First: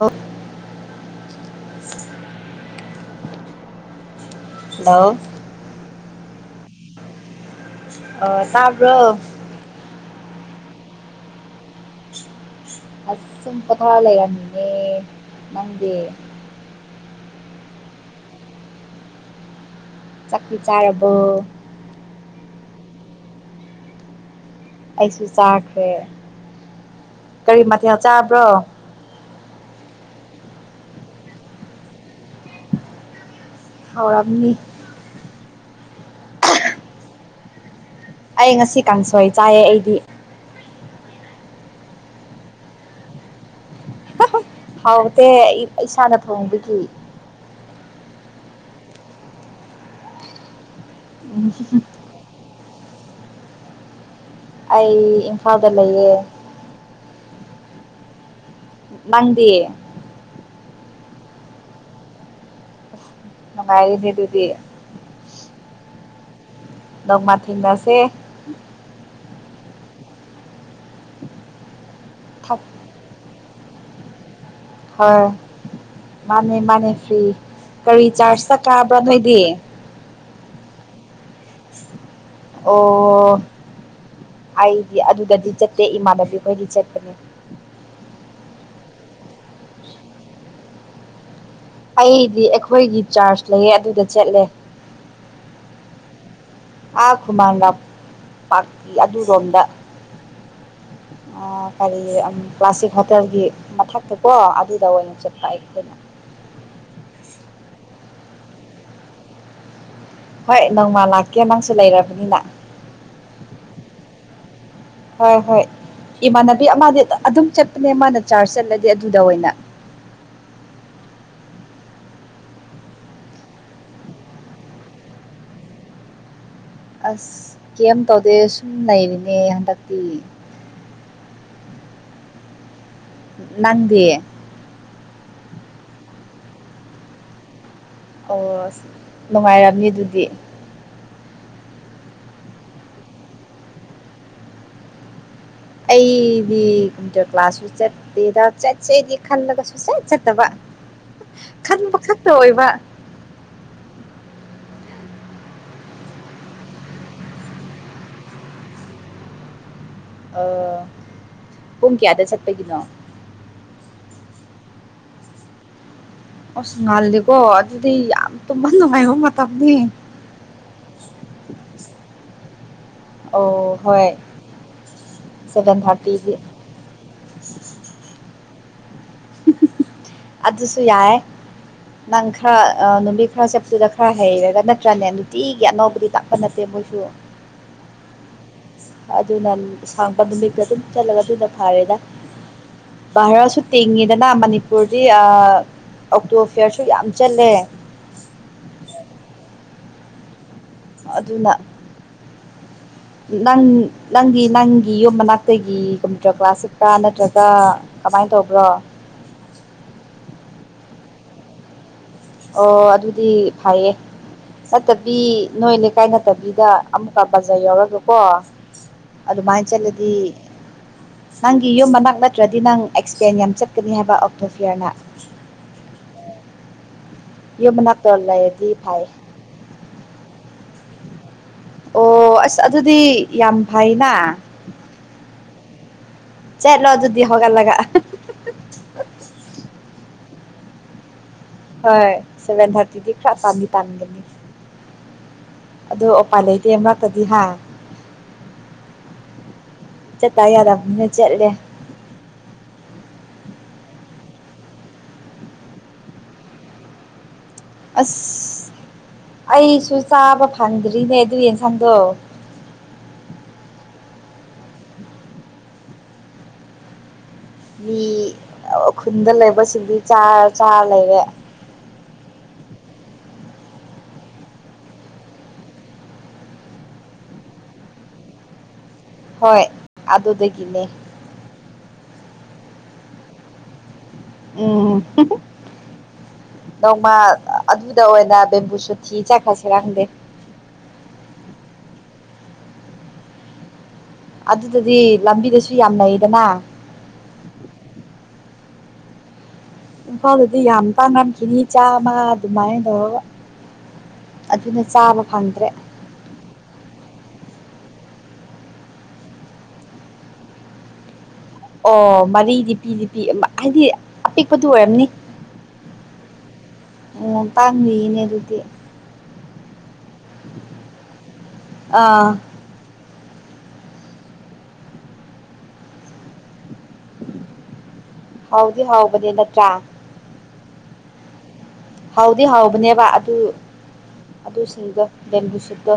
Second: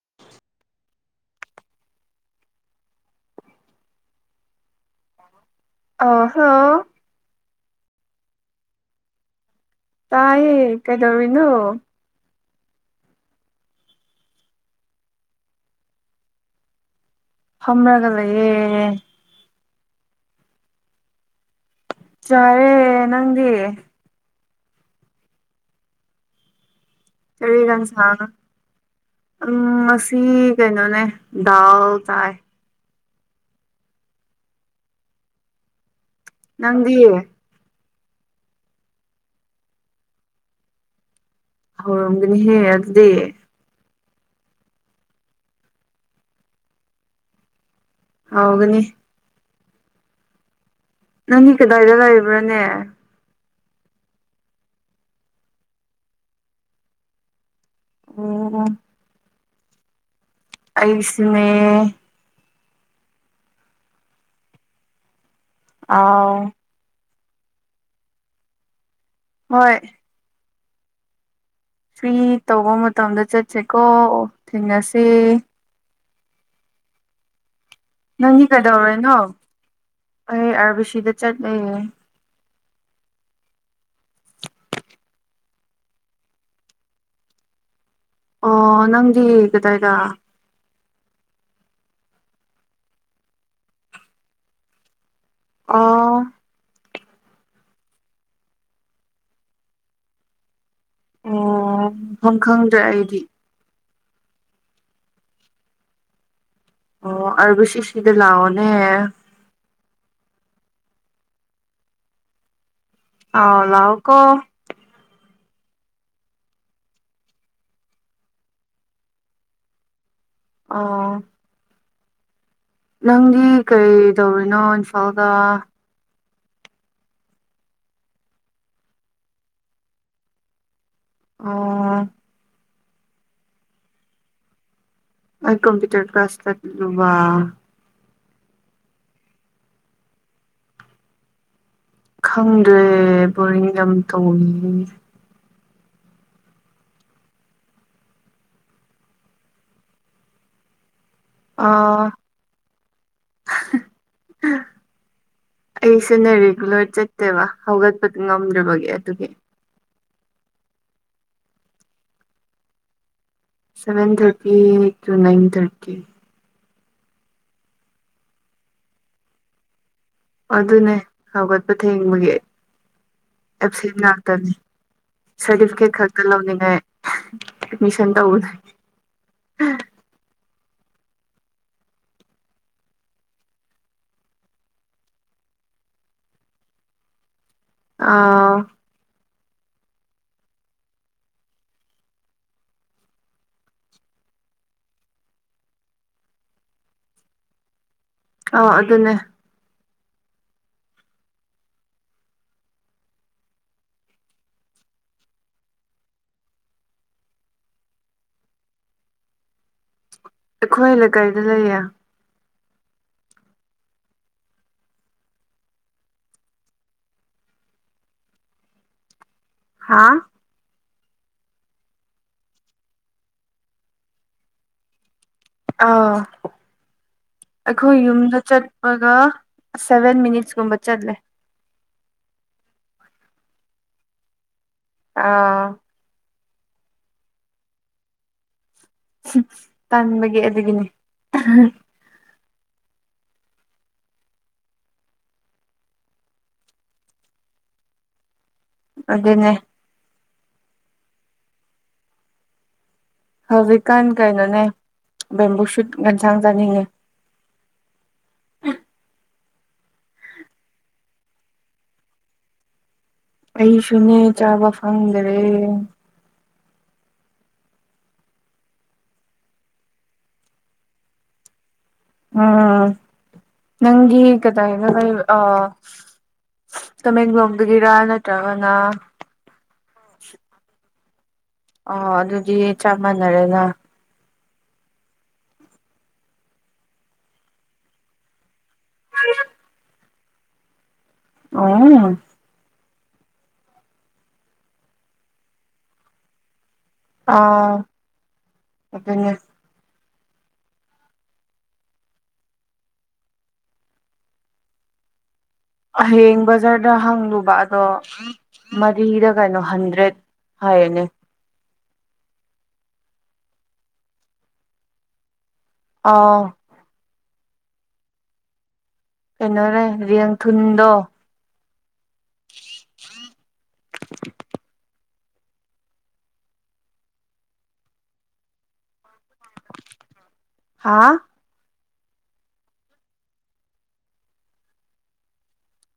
ꯑꯣ ꯍꯜꯂꯣ ꯑꯥ ꯍꯜꯂꯣ ꯑꯥ ꯇꯥꯕ꯭ꯔꯣ ꯇꯥꯏꯌꯦ ꯀꯩꯗꯧꯔꯤꯅꯣ ꯑꯁꯨꯝ ꯄꯣꯊꯥ ꯂꯩꯔꯝꯃꯤꯅꯦ ꯅꯪꯗꯤ ꯐꯝꯔꯒ ꯂꯩꯌꯦ ꯆꯥꯛꯊꯔ ꯆꯥꯔꯕꯣ ꯆꯥꯔꯦ ꯅꯪꯗꯤ ꯑꯩꯁꯨ ꯆꯥꯈ꯭ꯔꯦ ꯀꯔꯤ ꯃꯊꯦꯜ ꯆꯥꯕ꯭ꯔꯣ [unintelligible] ꯁꯤ ꯀꯩꯅꯣꯅꯦ ꯗꯥꯜ ꯆꯥꯏ ꯍꯥꯎꯔꯝꯅꯤ ꯅꯪꯗꯤ ꯑꯩ ꯉꯁꯤ ꯀꯥꯡꯁꯣꯏ ꯆꯥꯏꯌꯦ ꯑꯩꯗꯤ ꯍꯧꯔꯝꯒꯅꯤꯍꯦ ꯑꯗꯨꯗꯤ ꯍꯥꯎꯗꯦ ꯏꯁꯥꯅ ꯊꯣꯡꯕꯒꯤ ꯍꯥꯎꯒꯅꯤ ꯅꯪ ꯀꯗꯧꯔ ꯂꯩꯔꯤꯕ ꯕꯔꯅꯦ ꯑꯩ ꯏꯝꯐꯥꯜꯗ ꯂꯩꯌꯦ ꯑꯣ ꯅꯪꯗꯤ ꯑꯩꯁꯨꯅꯦ ꯅꯨꯉꯥꯏꯅꯦ ꯑꯗꯨꯗꯤ꯫ ꯑꯥꯎ꯫ ꯅꯣꯡꯃ ꯊꯦꯡꯅꯁꯦ ꯫ ꯍꯣꯏ꯫ ꯁꯏ ꯊꯛ ꯇꯧꯕ ꯃꯇꯝꯗ ꯆꯠ꯫ ꯆꯦꯀꯣ꯫ ꯊꯦꯡꯅꯁꯤ꯫ ꯃꯥꯅꯤ ꯃꯥꯅꯦ ꯐ꯭ꯔꯤ꯫ ꯀꯔꯤ ꯅꯪꯗꯤ ꯆꯥꯔꯖ ꯆꯠꯈꯕ꯭ꯔꯥ ꯀꯩꯗꯧꯔꯤꯅꯣ ꯅꯣꯏꯗꯤ꯫ ꯑꯩ ꯑꯥꯔꯕꯤꯁꯤꯗ ꯆꯠꯂꯦ꯫ ꯑꯣ ꯑꯩꯗꯤ ꯑꯗꯨꯗꯗꯤ ꯆꯠꯇꯦ ꯏꯃꯥꯟꯅꯕꯤ ꯈꯣꯏꯗꯤ ꯆꯠꯄꯅꯦ꯫ ꯑꯣ ꯅꯪꯗꯤ ꯀꯗꯥꯏꯗ꯫ ꯑꯩꯗꯤ ꯑꯩꯈꯣꯏꯒꯤ ꯆꯥꯔꯖ ꯂꯩꯌꯦ ꯑꯗꯨꯗ ꯆꯠꯂꯦ꯫ ꯑ꯫ ꯑꯥ ꯈꯨꯃꯥꯡ ꯂꯝ ꯄꯥꯛ ꯑꯗꯨꯔꯣꯝꯗ꯫ ꯑ ꯑꯣ ꯀꯔꯤ ꯃꯐꯝ ꯈꯪꯗ꯭ꯔꯦ ꯀ꯭ꯂꯥꯁꯤꯛ ꯑꯩꯗꯤ ꯍꯣꯇꯦꯜꯒꯤ ꯃꯊꯛ꯫ ꯑꯀꯣ ꯑꯗꯨꯗ ꯑꯣꯏꯅ ꯆꯠꯄ ꯑꯩꯈꯣꯏꯅ꯫ ꯑꯣ ꯑꯔꯕꯨ ꯁꯤꯁꯤꯗꯤ ꯂꯥꯎꯑꯣꯅꯦ꯫ ꯍꯣꯏ ꯅꯣꯡꯃ ꯂꯥꯛꯀꯦ ꯅꯪꯁꯨ ꯂꯩꯔꯕꯅꯤꯅ꯫ ꯑ ꯂꯥꯎꯀꯣ꯫ ꯍꯣꯏ ꯍꯣꯏ ꯏꯃꯥꯟꯅꯕꯤ ꯑꯃꯗꯤ ꯑꯗꯨꯝ ꯆꯠꯄꯅꯦ ꯃꯥꯅ ꯆꯥꯔꯖ ꯆꯠꯂꯗꯤ ꯑꯗꯨꯗ ꯑꯣꯏꯅ꯫ ꯑ꯫ ꯅꯪꯗꯤ ꯀꯩ ꯇꯧꯔꯤꯅꯣ ꯏꯝꯐꯥꯜꯗ꯫ ꯑꯁ ꯀꯩꯝ ꯇꯧꯗꯦ ꯁꯨꯝ ꯂꯩꯔꯤꯅꯦ ꯍꯟꯗꯛꯇꯤ꯫ ꯑꯣ꯫ ꯅꯟꯗꯤ꯫ ꯑ ꯀꯝꯄꯨꯇꯔ ꯀ꯭ꯂꯥꯁ ꯆꯠꯇꯨꯕ꯫ ꯑꯣꯁ ꯅꯨꯡꯉꯥꯏꯔꯝꯅꯤ ꯑꯗꯨꯗꯤ꯫ ꯈꯪꯗ꯭ꯔꯦ ꯕꯣꯔꯤꯡ ꯌꯥꯝ ꯇꯣꯡꯉꯤ꯫ ꯑꯩꯗꯤ ꯀꯝꯄ꯭ꯌꯨꯇꯔ ꯀ꯭ꯂꯥꯁꯁꯨ ꯆꯠꯇꯦꯗ ꯆꯠꯆꯩꯗꯤ ꯈꯜꯂꯒ ꯁꯨ ꯆꯠ ꯆꯠꯇꯕ꯫ ꯑ ꯈꯟꯕ ꯈꯛꯇ ꯑꯣꯏꯕ꯫ ꯑꯩꯁꯨꯅ ꯔꯤꯒꯨꯂꯔ ꯆꯠꯇꯦꯕ ꯍꯧꯒꯠꯄꯗꯤ ꯉꯝꯗ꯭ꯔꯕꯒꯤ ꯑꯗꯨꯒꯤ꯫ ꯑ ꯄꯨꯡ ꯀꯌꯥꯗ ꯆꯠꯄꯒꯤꯅꯣ꯫ Seven thirty to nine thirty. ꯑꯁ ꯉꯥꯜꯜꯂꯤꯦꯀꯣ ꯑꯗꯨꯗꯤ ꯌꯥꯝ ꯇꯨꯝꯕ ꯅꯨꯡꯉꯥꯏꯕꯣ ꯃꯇꯝꯅꯤꯅꯦ꯫ ꯑꯗꯨꯅꯦ ꯍꯧꯒꯠꯄ ꯊꯦꯡꯕꯒꯤ ꯑꯣ ꯑꯦꯞꯁꯦꯟ ꯍꯣꯏ ꯉꯥꯛꯇꯅꯤ ꯁꯚꯦꯟ ꯁꯥꯔꯇꯤꯐꯤꯀꯦꯠ ꯈꯛꯇ ꯊꯥꯔꯇꯤꯗꯤ ꯂꯧꯅꯤꯡꯉꯥꯏ ꯑꯦꯠꯃꯤꯁꯟ ꯇꯧꯕꯅꯦ꯫ ꯑꯗꯨꯗ꯫ ꯁꯨ ꯌꯥꯏ ꯅꯪ ꯈꯔ ꯅꯨꯃꯤꯠ ꯈꯔ ꯆꯦꯞꯄꯨꯗ ꯈꯔ ꯍꯩꯔꯒ ꯅꯠꯇ꯭ꯔꯅꯦ ꯅꯨꯡꯇꯤꯒꯤ ꯑꯅꯧꯕꯗꯤ ꯇꯥꯛꯄ ꯅꯠꯇꯦ ꯃꯣꯏꯁꯨ꯫ ꯑꯥ‌꯫ ꯑꯗꯨꯅ ꯁꯥꯡꯕ ꯅꯨꯃꯤꯠꯇ ꯑꯗꯨꯝ ꯆꯠꯂꯒ ꯑꯗꯨꯅ ꯐꯔꯦꯗ ꯚꯥꯔꯥꯁꯨ ꯇꯤꯡꯉꯤꯗꯅ ꯃꯅꯤꯄꯨꯔꯗꯤ ꯑꯣꯛꯇꯣ ꯐꯤꯌꯥꯔꯁꯨ ꯌꯥꯝ ꯆꯠꯂꯦ꯫ ꯑꯥ ꯑꯗꯨꯅꯦ ꯑꯗꯨꯅ꯫ ꯅꯪ ꯅꯪꯒꯤ ꯅꯪꯒꯤ ꯌꯨꯝ ꯃꯅꯥꯛꯇꯒꯤꯒꯨꯝꯗ꯭ꯔꯣ ꯀ꯭ꯂꯥꯁꯁꯤꯛꯇ ꯅꯠꯇ꯭ꯔꯒ ꯀꯃꯥꯏꯅ ꯇꯧꯕ꯭ꯔꯣ꯫ ꯑꯩꯈꯣꯏꯅ ꯀꯩꯗ ꯂꯩꯌꯦ꯫ ꯑꯣ ꯑꯗꯨꯗꯤ ꯐꯩꯌꯦ ꯅꯠꯇꯕꯤ ꯅꯣꯏ ꯂꯩꯀꯥꯏ ꯅꯠꯇꯕꯤꯗ ꯑꯃꯨꯛꯀ ꯕꯖꯥꯔ ꯌꯧꯔꯒꯀꯣ ꯑꯗꯨꯃꯥꯏꯅ ꯍꯥ ꯆꯠꯂꯗꯤ ꯅꯪꯒꯤ ꯌꯨꯝ ꯃꯅꯥꯛ ꯅꯠꯇ꯭ꯔꯗꯤ ꯅꯪ ꯑꯦꯛꯁꯄꯦꯟ ꯌꯥꯝ ꯆꯠꯀꯅꯤ ꯍꯥꯏꯕ ꯑꯣꯛꯇꯣ ꯐꯤꯌꯔꯅ ꯑꯥ ꯌꯨꯝ ꯑꯩꯈꯣꯏ ꯃꯅꯥꯛꯇ ꯌꯨꯝꯗ ꯂꯩꯔꯗꯤ ꯐꯩ ꯆꯠꯄꯒ ꯁꯚꯦꯟ ꯃꯤꯅꯤꯠꯁ [unintelligible] ꯆꯠꯂꯦ ꯑꯣ ꯑꯁ ꯑꯗꯨꯗꯤ ꯌꯥꯝ ꯐꯩꯅ ꯑꯥ ꯆꯠꯂꯣ ꯑꯗꯨꯗꯤ ꯍꯧꯒꯠꯂꯒ ꯇꯟꯕꯒꯤ ꯑꯗꯨꯒꯤꯅꯤ ꯍꯣꯢ ꯁꯚꯦꯟ ꯊꯥꯔꯇꯤꯗꯤ ꯈꯔ ꯇꯥꯟꯗꯤ ꯇꯥꯟꯒꯅꯤ ꯑꯗꯨ ꯎꯄꯥꯏ ꯂꯩꯇꯦ ꯅꯠꯇꯗꯤ ꯍꯥ ꯑꯗꯨꯅꯦ ꯆꯦꯠꯇ ꯌꯥꯗꯕꯅ ꯆꯠꯂꯦ꯫ ꯍꯧꯖꯤꯛꯀꯥꯟ ꯀꯩꯅꯣꯅꯦ ꯕꯦꯝꯕꯨ ꯁꯨꯠ ꯌꯦꯟꯁꯥꯡ ꯆꯥꯅꯤꯡꯉꯦ ꯑꯁ ꯑꯩꯁꯨ ꯆꯥꯕ ꯐꯪꯗ꯭ꯔꯤꯅꯦ ꯑꯗꯨꯏ ꯌꯦꯟꯁꯥꯡꯗꯣ ꯑꯩꯁꯨꯅꯦ ꯆꯥꯕ ꯐꯪꯗ꯭ꯔꯦ ꯃꯤ ꯈꯨꯟꯗ ꯂꯩꯕꯁꯤꯡꯗꯤ ꯆꯥꯔ ꯆꯥꯔ ꯂꯩꯔꯦ ꯎꯝ ꯅꯪꯗꯤ ꯀꯗꯥꯏꯗ ꯂꯩ ꯑꯥ ꯇꯃꯦꯡꯂꯣꯡꯗꯒꯤꯔ ꯅꯠꯇ꯭ꯔꯒꯅ ꯍꯣꯏ ꯑꯗꯨꯗꯒꯤꯅꯦ ꯑ ꯑꯗꯨꯗꯤ ꯆꯞ ꯃꯥꯟꯅꯔꯦꯅ ꯎꯝ ꯅꯣꯡꯃ ꯑꯗꯨꯗ ꯑꯣꯏꯅ ꯕꯦꯝꯕꯨꯁꯨꯠ ꯊꯤ ꯆꯠꯈ꯭ꯔꯁꯤꯔ ꯈꯪꯗꯦ ꯑꯣ ꯑꯗꯨꯗꯗꯤ ꯂꯝꯕꯤꯗꯁꯨ ꯌꯥꯝꯂꯩꯗꯅ ꯑꯥ [inaudible] ꯏꯝꯐꯥꯜꯗꯗꯤ ꯌꯥꯝ ꯇꯥꯡꯉꯝꯈꯤꯅꯤ ꯆꯥꯃ ꯑꯗꯨꯃꯥꯏꯅ ꯇꯧꯔꯒ ꯑꯗꯨꯅ ꯆꯥꯕ ꯐꯪꯗ꯭ꯔꯦ꯫ ꯍꯌꯦꯡ ꯕꯖꯥꯔꯗ ꯍꯪꯂꯨꯕ ꯑꯗꯣ ꯃꯔꯤꯗ ꯀꯩꯅꯣ ꯍꯟꯗ꯭ꯔꯦꯠ ꯍꯥꯏꯌꯦꯅꯦ ꯑꯣ ꯃꯔꯤꯗꯤ ꯄꯤꯗꯤ ꯄꯤ ꯍꯥꯏꯗꯤ ꯑꯄꯤꯛꯄꯗꯨ ꯑꯣꯏꯔꯝꯅꯤ ꯑꯥ ꯑꯣ ꯇꯥꯡꯅꯤꯅꯦ ꯑꯗꯨꯗꯤ [unintelligible] ꯑꯥ [unintelligible] [unintelligible] ꯍꯥꯎꯗꯤ ꯍꯥꯎ ꯗꯤ ꯅꯠꯇ꯭ꯔꯥ ꯍꯥ ꯍꯥꯎꯗꯤ ꯍꯥꯎꯕꯅꯦꯕ ꯑꯗꯨ ꯑꯗꯨꯁꯤꯡꯗꯣ ꯕꯦꯝꯕꯨꯁꯨꯠꯇꯣ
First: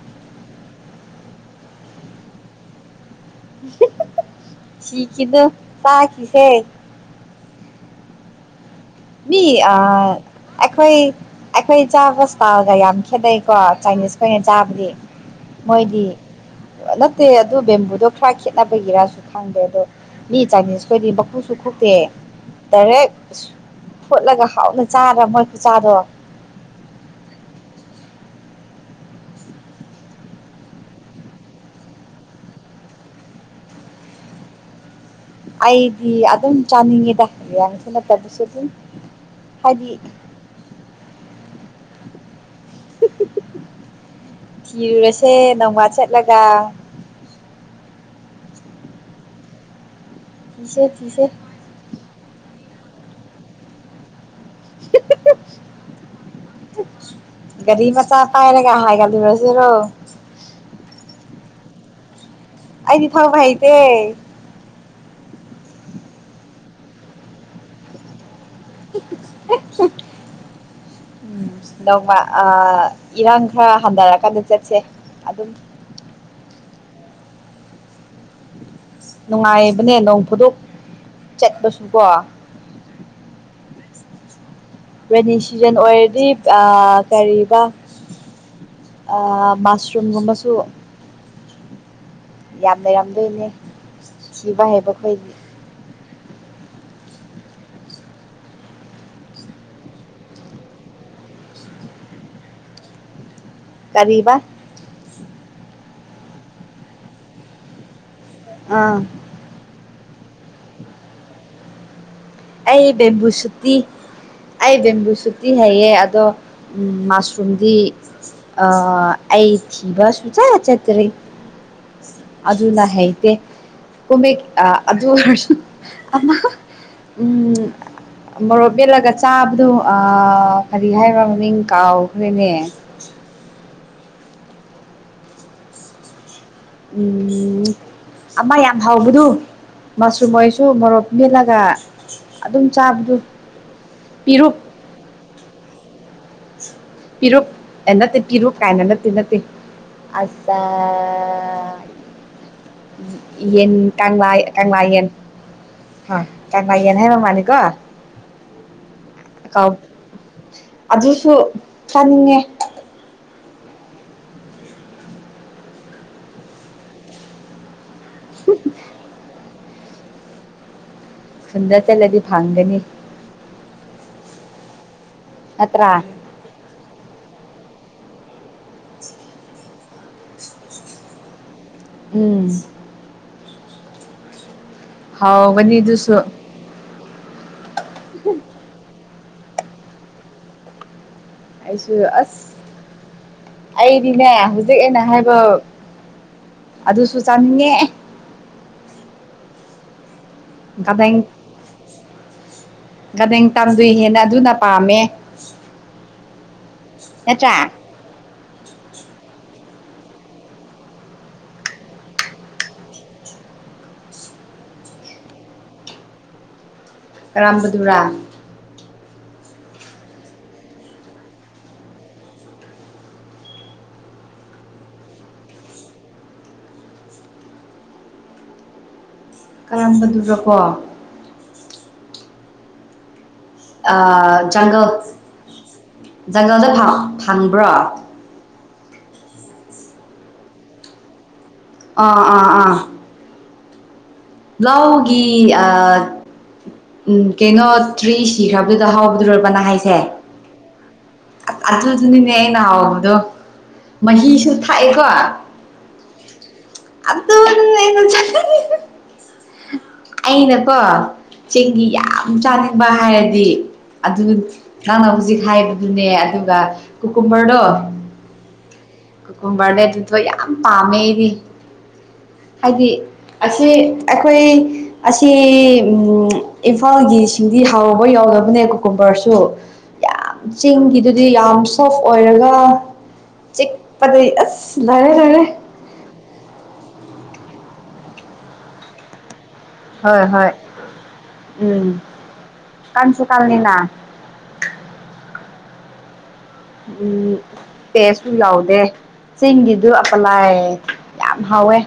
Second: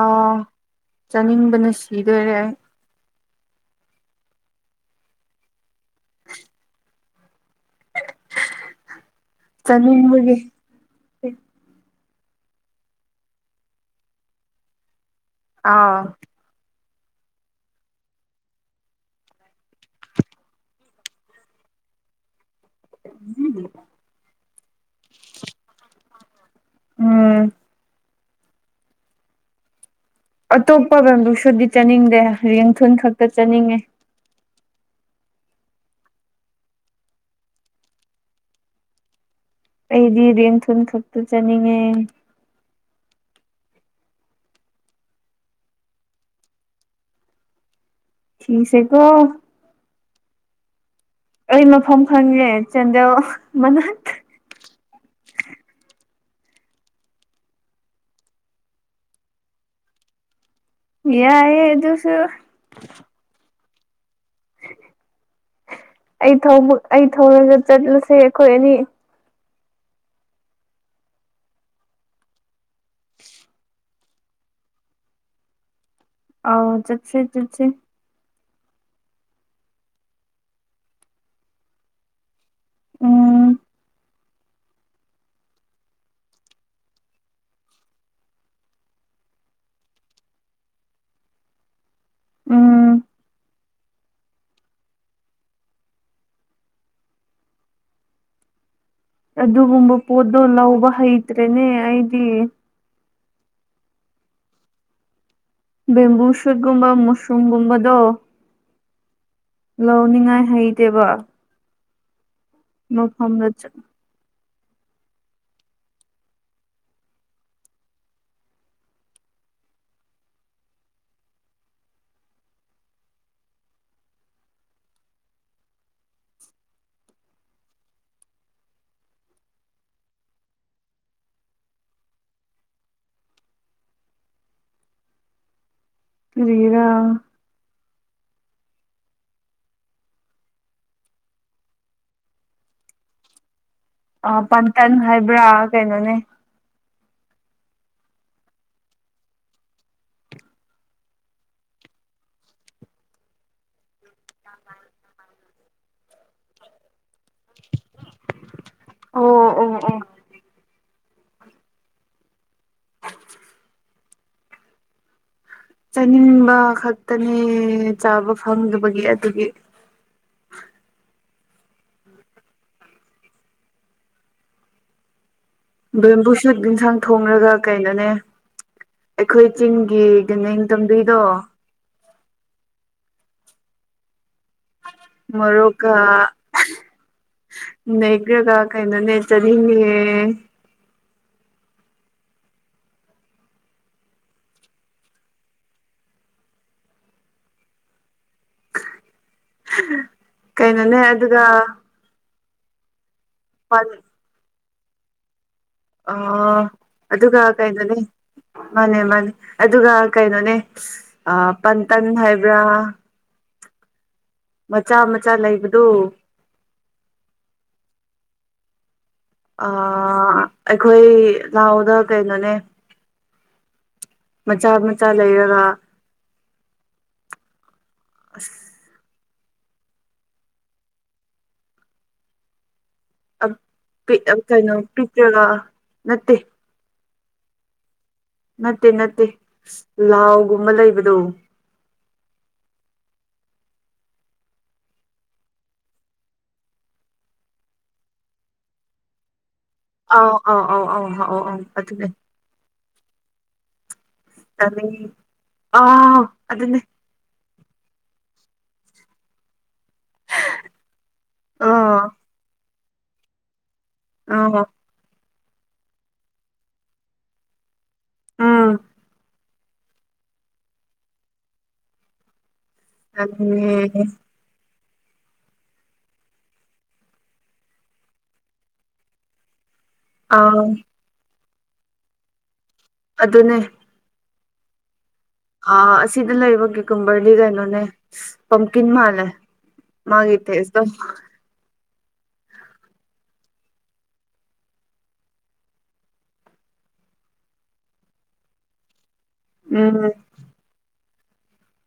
ꯑꯧ ꯆꯥꯅꯤꯡꯕꯅ ꯁꯤꯗꯣꯔꯦ ꯑꯩ ꯁꯤꯈꯤꯅꯨ ꯆꯥꯈꯤꯁꯦ ꯃꯤ ꯑ ꯆꯥꯅꯤꯡꯕꯒꯤ ꯑꯩꯈꯣꯏ ꯑꯩꯈꯣꯏ ꯆꯥꯕ [unintelligible] ꯌꯥꯝ ꯈꯦꯠꯅꯩꯀꯣ ꯆꯥꯏꯅꯤꯁ ꯈꯣꯏꯅ ꯆꯥꯕꯗꯤ ꯑꯥ ꯃꯣꯏꯗꯤ ꯅꯠꯇꯦ ꯑꯗꯨ ꯕꯦꯝꯕꯨꯗꯣ ꯈꯔ ꯈꯦꯠꯅꯕꯒꯤꯔꯁꯨ ꯈꯪꯗꯦ ꯑꯗꯣ ꯃꯤ ꯆꯥꯏꯅꯤꯁ ꯈꯣꯏꯗꯤ ꯃꯀꯨꯁꯨ ꯈꯇꯦ ꯇꯔꯦ ꯐꯨꯠꯂꯒ ꯍꯥꯎꯅ ꯆꯥꯔ ꯃꯣꯏ ꯄꯨꯆꯥꯥꯗꯣ ꯎꯝ ꯑꯇꯣꯞꯄ ꯂꯝꯗꯨꯁꯨꯗꯤ ꯆꯠꯅꯤꯡꯗꯦ ꯌꯦꯡꯊꯨꯜ ꯈꯛꯇ ꯆꯠꯅꯤꯡꯉꯦ ꯑꯩꯗꯤ ꯑꯗꯨꯝ ꯆꯥꯅꯤꯡꯉꯤꯗꯁꯨ ꯅꯠꯇꯕꯁꯨ ꯑꯗꯨꯝ ꯍꯥꯏꯗꯤ ꯑꯩꯗꯤ ꯔꯦꯡꯊꯜ ꯈꯛꯇ ꯆꯠꯅꯤꯡꯉꯦ ꯊꯤꯔꯨꯔꯁꯦ ꯅꯧꯋꯥ ꯆꯠꯂꯒ ꯊꯁꯦꯀꯣ ꯦ ꯑꯩ ꯃꯐꯝ ꯈꯪꯉꯦ ꯆꯗꯣ ꯃꯅꯥ ꯀꯔꯤ ꯃꯆꯥ ꯄꯥꯏꯔꯦꯒ ꯍꯥꯏꯒꯗꯕꯁꯦꯔꯣ ꯌꯥꯑ ꯑꯗꯨꯁꯨ ꯑꯩꯗꯤ ꯐ ꯍꯥꯏ ꯑꯦ ꯑꯩ ꯊ ꯑꯩ ꯊꯧꯔꯒ ꯆꯠꯂꯁꯦ ꯀꯣꯏꯅꯤ ꯎꯝ ꯅꯧꯕ ꯏꯔꯥꯡ ꯈꯔ ꯍꯟꯊꯔꯀꯥꯟꯗ ꯆꯠꯁꯦ ꯑꯗꯨꯝ ꯑ ꯆꯠꯁꯤ ꯆꯠꯁꯤ ꯅꯨꯡꯉꯥꯏꯕꯅꯦ ꯅꯣꯡꯐꯨꯗꯣꯛ ꯆꯠꯄꯁꯨꯀꯣ ꯎꯝ ꯔꯦꯅꯤ ꯁꯤꯖꯟ ꯑꯣꯏꯔꯗꯤ ꯀꯔꯤꯕ ꯃꯁꯔꯨꯝꯒꯨꯝꯕꯁꯨ ꯎꯝ ꯌꯥꯝꯅ ꯌꯥꯝꯗꯣꯏꯅꯦ ꯁꯤꯕ ꯍꯦꯕ ꯀꯣꯏ ꯑꯗꯨꯒꯨꯝꯕ ꯄꯣꯠꯇꯣ ꯂꯧꯕ ꯍꯩꯇ꯭ꯔꯦꯅꯦ ꯑꯩꯗꯤ ꯀꯔꯤꯕ ꯕꯦꯝꯕꯨ ꯁꯨꯠꯀꯨꯝꯕ ꯃꯁꯔꯨꯝꯒꯨꯝꯕꯗꯣ ꯑꯥ ꯂꯧꯅꯤꯡꯉꯥꯏ ꯍꯩꯇꯦꯕ ꯑꯩ ꯕꯦꯝꯕꯨ ꯃꯐꯝꯗ ꯁꯇꯤ ꯑꯩ ꯕꯦꯝꯕꯨ ꯁꯨꯛꯇꯤ ꯍꯩꯌꯦ ꯑꯗꯣ ꯎ ꯃꯁꯔꯨꯝꯗꯤ ꯑ ꯑꯩ ꯊꯤꯕ ꯁꯨꯡꯆ ꯆꯠꯇ꯭ꯔꯔꯤ ꯑꯗꯨꯅ ꯍꯩꯇꯦ ꯀꯣꯃꯦ ꯑꯗꯨ ꯑꯣꯏꯔꯁꯨ ꯎꯝ ꯃꯣꯔꯣꯛ ꯃꯠꯂꯒ ꯆꯥꯕꯗꯣ ꯀꯔꯤ ꯍꯥꯏꯕ꯭ꯔ ꯃꯃꯤꯡ ꯀꯥꯎꯈ꯭ꯔꯦꯅꯦ ꯆꯠꯇꯔꯤꯔꯥ ꯎꯝ ꯑꯃ ꯌꯥꯝ ꯍꯕꯗꯨ ꯃꯁꯔꯨꯝ ꯑꯣꯏꯔꯁꯨ ꯃꯣꯔꯣꯛ ꯃꯦꯦꯜꯂꯒ ꯑꯗꯨꯝ ꯆꯥꯕꯗꯨ ꯑ ꯄꯤꯔꯨꯛ ꯄꯟꯊꯪ ꯍꯥꯏꯕ꯭ꯔꯥ ꯩꯅꯣꯅꯦ ꯄꯤꯔꯨꯛ ꯅꯠꯇꯦ ꯄꯤꯔꯨꯛ ꯀꯥꯏꯅ ꯅꯠꯇꯦ ꯅꯠꯇꯦ ꯑ ꯌꯦꯟ ꯀꯪꯂꯥ ꯀꯪꯂꯥ ꯌꯦꯟ ꯀꯪꯂꯥ ꯌꯦꯅꯍ ꯃꯥ ꯃꯥꯅꯤ ꯀ ꯑꯣ ꯀꯥꯎ ꯑꯣ ꯑꯣ ꯑꯗꯨꯖꯤꯛꯁꯨ ꯆꯅꯤꯡꯉꯦ꯫ ꯆꯥꯅꯤꯡꯕ ꯈꯛꯇꯅꯦ ꯆꯥꯕ ꯐꯪꯗꯕꯒꯤ ꯑꯗꯨꯒꯤ꯫ ꯁꯟꯗ ꯆꯜꯂꯗꯤ ꯐꯪꯒꯅꯤ꯫ ꯅꯠꯇ꯭ꯔꯥ ꯕꯦꯝꯕꯨꯁꯨ ꯌꯦꯟꯁꯥꯡ ꯊꯣꯡꯡꯂꯒ ꯀꯩꯅꯣꯅꯦ꯫ ꯑꯩꯈꯣꯏ ꯆꯤꯡꯒꯤ ꯅ ꯇꯝꯕꯤꯗꯣ꯫ ꯎꯝ꯫ ꯍꯥꯎꯒꯅꯤ ꯃꯔꯣꯀ ꯑꯗꯨꯁꯨ ꯅꯩꯔꯥꯒ ꯀꯩꯅꯣ ꯅꯦ ꯫ ꯆꯗꯤꯅꯦ꯫ ꯑꯩꯁꯨ ꯑꯁ ꯑꯩꯗꯤꯅꯦ ꯍꯧꯖꯤꯛ ꯑꯩꯅ ꯍꯥꯏꯕ ꯑꯗꯨꯁꯨ ꯆꯥꯅꯤꯡꯉꯦ꯫ [unintelligible] ꯀꯩꯅꯣꯅꯦ ꯒꯗꯡ ꯑꯗꯨꯒ꯫ ꯄꯥꯟ ꯇꯝꯗꯣꯏꯍꯦꯅ ꯑꯗꯨꯅ꯫ ꯄꯥꯝꯃꯦ꯫ ꯑꯣ ꯑꯗꯨꯒ ꯅꯠꯇ꯭ꯔꯥ ꯀꯩꯩꯅꯣꯅꯤ ꯃꯥꯅꯦ ꯃꯥꯅꯦ꯫ ꯑꯗꯨꯒ ꯀꯩꯅꯣꯅꯦ ꯄꯟꯇꯟ ꯍꯥꯏꯕ꯭ꯔꯥ꯫ ꯃꯆꯥ ꯃꯆꯥ ꯂꯩꯕꯗꯨ꯫ ꯀꯔꯥꯝꯕꯗꯨꯨꯔꯥ꯫ ꯑ ꯑꯩꯈꯣꯏ ꯂꯍꯥꯎꯗ ꯀꯩꯅꯣꯅꯦ꯫ ꯃꯆꯥ ꯃꯆꯥ ꯂꯩꯔꯒ ꯑꯁ꯫ ꯀꯔꯝꯕꯗꯨꯒꯀꯣ꯫ ꯑꯥ ꯀꯩꯅꯣ ꯖꯪꯒꯜ ꯄꯤꯛꯇ꯭ꯔꯒ ꯅꯠꯇꯦ꯫ ꯈꯪꯕ꯭ꯔꯥ꯫ ꯅꯠꯇꯦ ꯅꯠꯇꯦ ꯂꯥꯎꯒꯨꯝꯕ ꯂꯩꯕꯗꯣ꯫ ꯑꯥ ꯑꯥ ꯑꯥ꯫ ꯂꯥꯎꯒꯤ ꯑ꯫ ꯎꯝ ꯀꯩꯅꯣ ꯇ꯭ꯔꯤ ꯁꯤꯈ꯭ꯔꯕꯗꯨꯗ ꯍꯥꯎꯕꯗꯨ ꯔꯕ ꯅꯪꯅ ꯍꯥꯏꯁ꯫ ꯑꯩ ꯑꯩ ꯑꯩ ꯑꯧ꯫ ꯑꯗꯨ ꯑꯗꯨꯅꯤꯅꯦ ꯑꯩꯅ꯫ ꯗꯣ꯫ ꯃꯍꯤꯁꯨ ꯆꯥꯅꯤꯡ ꯊꯥꯛꯑꯦꯀꯣ꯫ ꯑꯥꯎ ꯑꯗꯨꯅꯦ ꯑꯗꯅꯦ ꯑꯩꯅꯥ ꯆꯥꯅꯤꯡ꯫ [unintelligible] ꯑꯩꯅꯀꯣ ꯆꯦꯡꯒꯤ ꯑꯥ ꯌꯥꯝ ꯆꯥꯅꯤꯡ꯫ ꯕ ꯍꯥꯏꯌꯗꯤ꯫ ꯑꯗꯨ ꯑꯥ ꯅꯪꯅ ꯍꯧꯖꯤꯛ꯫ ꯍꯥꯏꯕꯗꯨꯅꯦ ꯑꯗꯨꯒ ꯀꯨꯀꯨꯝꯕꯔꯗꯣ꯫ ꯎꯝ꯫ ꯀꯨꯝꯕꯔꯅꯦ ꯑꯗꯨꯗꯣ ꯌꯥꯝ ꯄꯥꯝꯃꯦ ꯑꯩꯗꯤ ꯍꯥꯏꯗꯤ ꯑꯁꯤ ꯑꯗꯨꯅꯦ ꯑꯩꯈꯣꯏ ꯑꯁꯤ ꯏꯝꯐꯥꯜꯒꯤ ꯁꯤꯡꯗꯤ ꯍꯥꯎꯔꯕ ꯌꯥꯎꯗꯕꯅꯦ ꯀꯣꯀꯨꯝꯕꯔꯁꯨ ꯌꯥꯝ ꯑꯥ ꯆꯤꯡꯒꯤꯗꯨꯗꯤ ꯌꯥꯝ ꯁꯣꯐ ꯑꯣꯏꯔꯒ ꯆꯤꯛꯄꯗ ꯔꯦ ꯑ ꯁꯤꯗꯂꯕ ꯀꯨꯝꯝꯕꯔꯂꯤꯒ ꯏꯣꯅꯦ ꯄꯝꯀꯤꯤꯟ ꯃꯥꯂ ꯍꯣꯏ ꯍꯣꯏ ꯎꯝ ꯀ ꯀꯜꯅꯤꯅ ꯎꯝ ꯄꯦꯁ ꯂꯥꯎꯗꯦ ꯁꯤꯤꯡꯗꯨ ꯎꯝ ꯑꯞꯂꯥꯏ ꯌꯥꯝ ꯍꯋꯦ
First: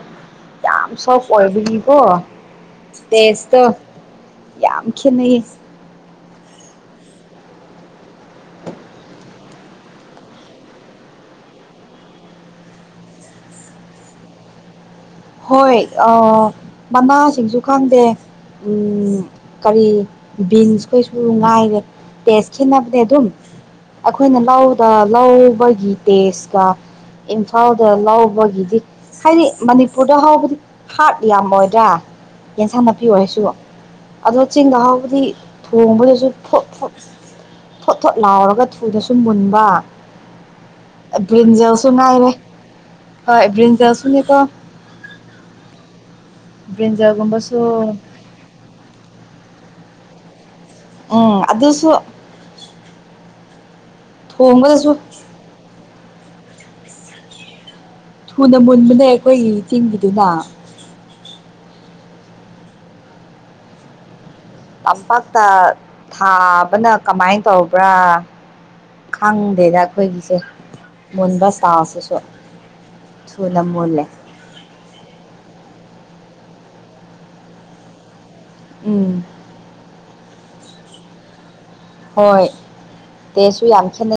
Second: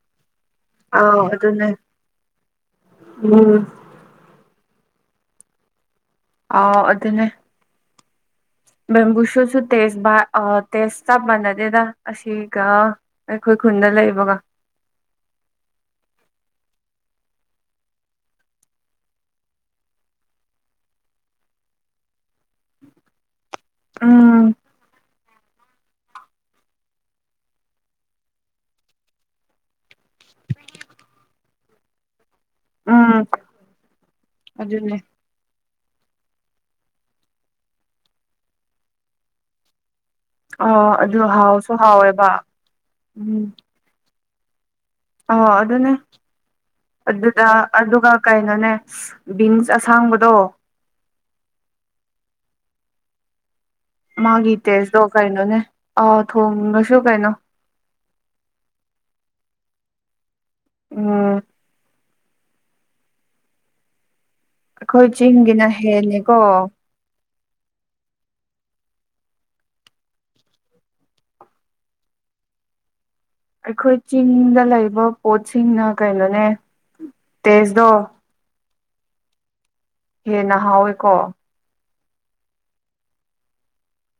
ꯌꯥꯝ ꯑꯥꯎ ꯁꯣꯐ ꯑꯗꯨꯅꯦ ꯑꯣꯏꯕꯀꯣ ꯎꯝ ꯇꯦꯁꯇ ꯌꯥꯝ ꯈꯦꯠꯅꯩꯌꯦ ꯑ ꯑꯗꯨꯅꯦ ꯕꯦꯝꯕꯨꯁꯨꯁꯨ ꯇꯦꯁ ꯇꯦꯖ ꯆ ꯃꯥꯟꯅꯗꯦꯗ ꯑꯁꯤꯒ ꯑꯩꯈꯣꯏ ꯈꯨꯟꯗ ꯂꯩꯕꯒ ꯍꯣꯏ ꯃꯅꯥꯁꯤꯡꯁꯨ ꯈꯪꯗꯦ ꯀꯔꯤ ꯕꯤꯟꯁꯈꯩꯁꯨ ꯉꯥꯏꯔꯦ ꯇꯦꯁ ꯈꯦꯠꯅꯕꯅꯦ ꯑꯗꯨꯝ ꯑꯩꯈꯣꯏꯅ ꯎꯝ ꯂꯧꯗ ꯂꯧꯕꯒꯤ ꯇꯦꯁꯀ ꯏꯝꯐꯥꯜꯗ ꯂꯕꯒꯤꯗꯤ ꯍꯥꯏꯗꯤ ꯃꯅꯤ ꯄꯨꯨꯗ ꯍꯧꯕꯗꯤ ꯍꯥꯔꯠ ꯌꯥꯝꯃꯣꯏꯗ ꯌꯦꯟꯁꯥꯡ ꯅꯥꯄꯤ ꯎꯝ ꯑꯣꯏꯔꯁꯨꯕ ꯑꯗꯣ ꯆꯤꯡꯗ ꯑꯗꯨꯅꯦ ꯍꯥꯎꯕꯗꯤ ꯊꯣꯡꯕꯗꯁꯨ ꯊꯣꯠ ꯊꯣꯠ ꯊꯣꯠ ꯊꯣꯠ ꯂꯥꯎꯔꯒ ꯊꯨꯗꯁꯨ ꯃꯨꯟꯕ ꯑ ꯑꯗꯨ ꯍꯥꯎꯁꯨ ꯕ꯭ꯔꯤꯟꯖꯜꯁꯨ ꯍꯥꯎꯋꯦꯕ ꯎꯝ ꯌꯦꯀ ꯑ ꯑꯗꯨꯗꯅꯦ ꯑꯗꯨꯗ ꯕ꯭ꯔꯤꯟꯖꯜꯒꯨꯝꯕꯁꯨ ꯑꯗꯨꯒ ꯀꯩꯅꯣꯅꯦ ꯕꯤꯟꯁ ꯑꯁꯥꯡꯕꯗꯣ ꯎꯝ ꯑꯗꯨꯁꯨ ꯃꯥꯒꯤ ꯊꯣꯡꯕꯗꯁꯨ ꯒꯤꯇꯦꯖꯗꯣ ꯀꯩꯅꯣꯅꯦ ꯑ ꯊꯣꯡꯅꯁꯨꯨ ꯀꯥꯏꯅ ꯊꯨꯅ ꯃꯨꯟꯕꯅꯦ ꯑꯩꯈꯣꯏꯒꯤ ꯆꯤꯡꯒꯤꯗꯨꯅ ꯎꯝ ꯑꯩꯈꯣꯏ ꯇꯝꯄꯥꯛꯇ ꯆꯤꯡꯒꯤꯅ ꯍꯦꯟꯅꯤꯀꯣ ꯊꯥꯕꯅ ꯀꯃꯥꯏꯅ ꯇꯧꯕ꯭ꯔꯥ ꯈꯪꯗꯦꯗ ꯑꯩꯈꯣꯏꯒꯤꯁꯦ ꯃꯨꯟꯕ ꯆꯁꯤꯁꯨ ꯑꯩꯈꯣꯏ ꯆꯤꯡꯗ ꯂꯩꯕ ꯄꯣꯠꯁꯤꯡꯅ ꯀꯩꯅꯣꯅꯦ ꯇꯖꯗꯣ꯫ ꯎꯝ꯫ ꯍꯦꯟꯅ ꯍꯥꯎꯋꯦꯀꯣ꯫ ꯍꯣꯏ ꯇꯦꯁꯨ ꯌꯥꯝ ꯈꯦꯠꯅꯩ꯫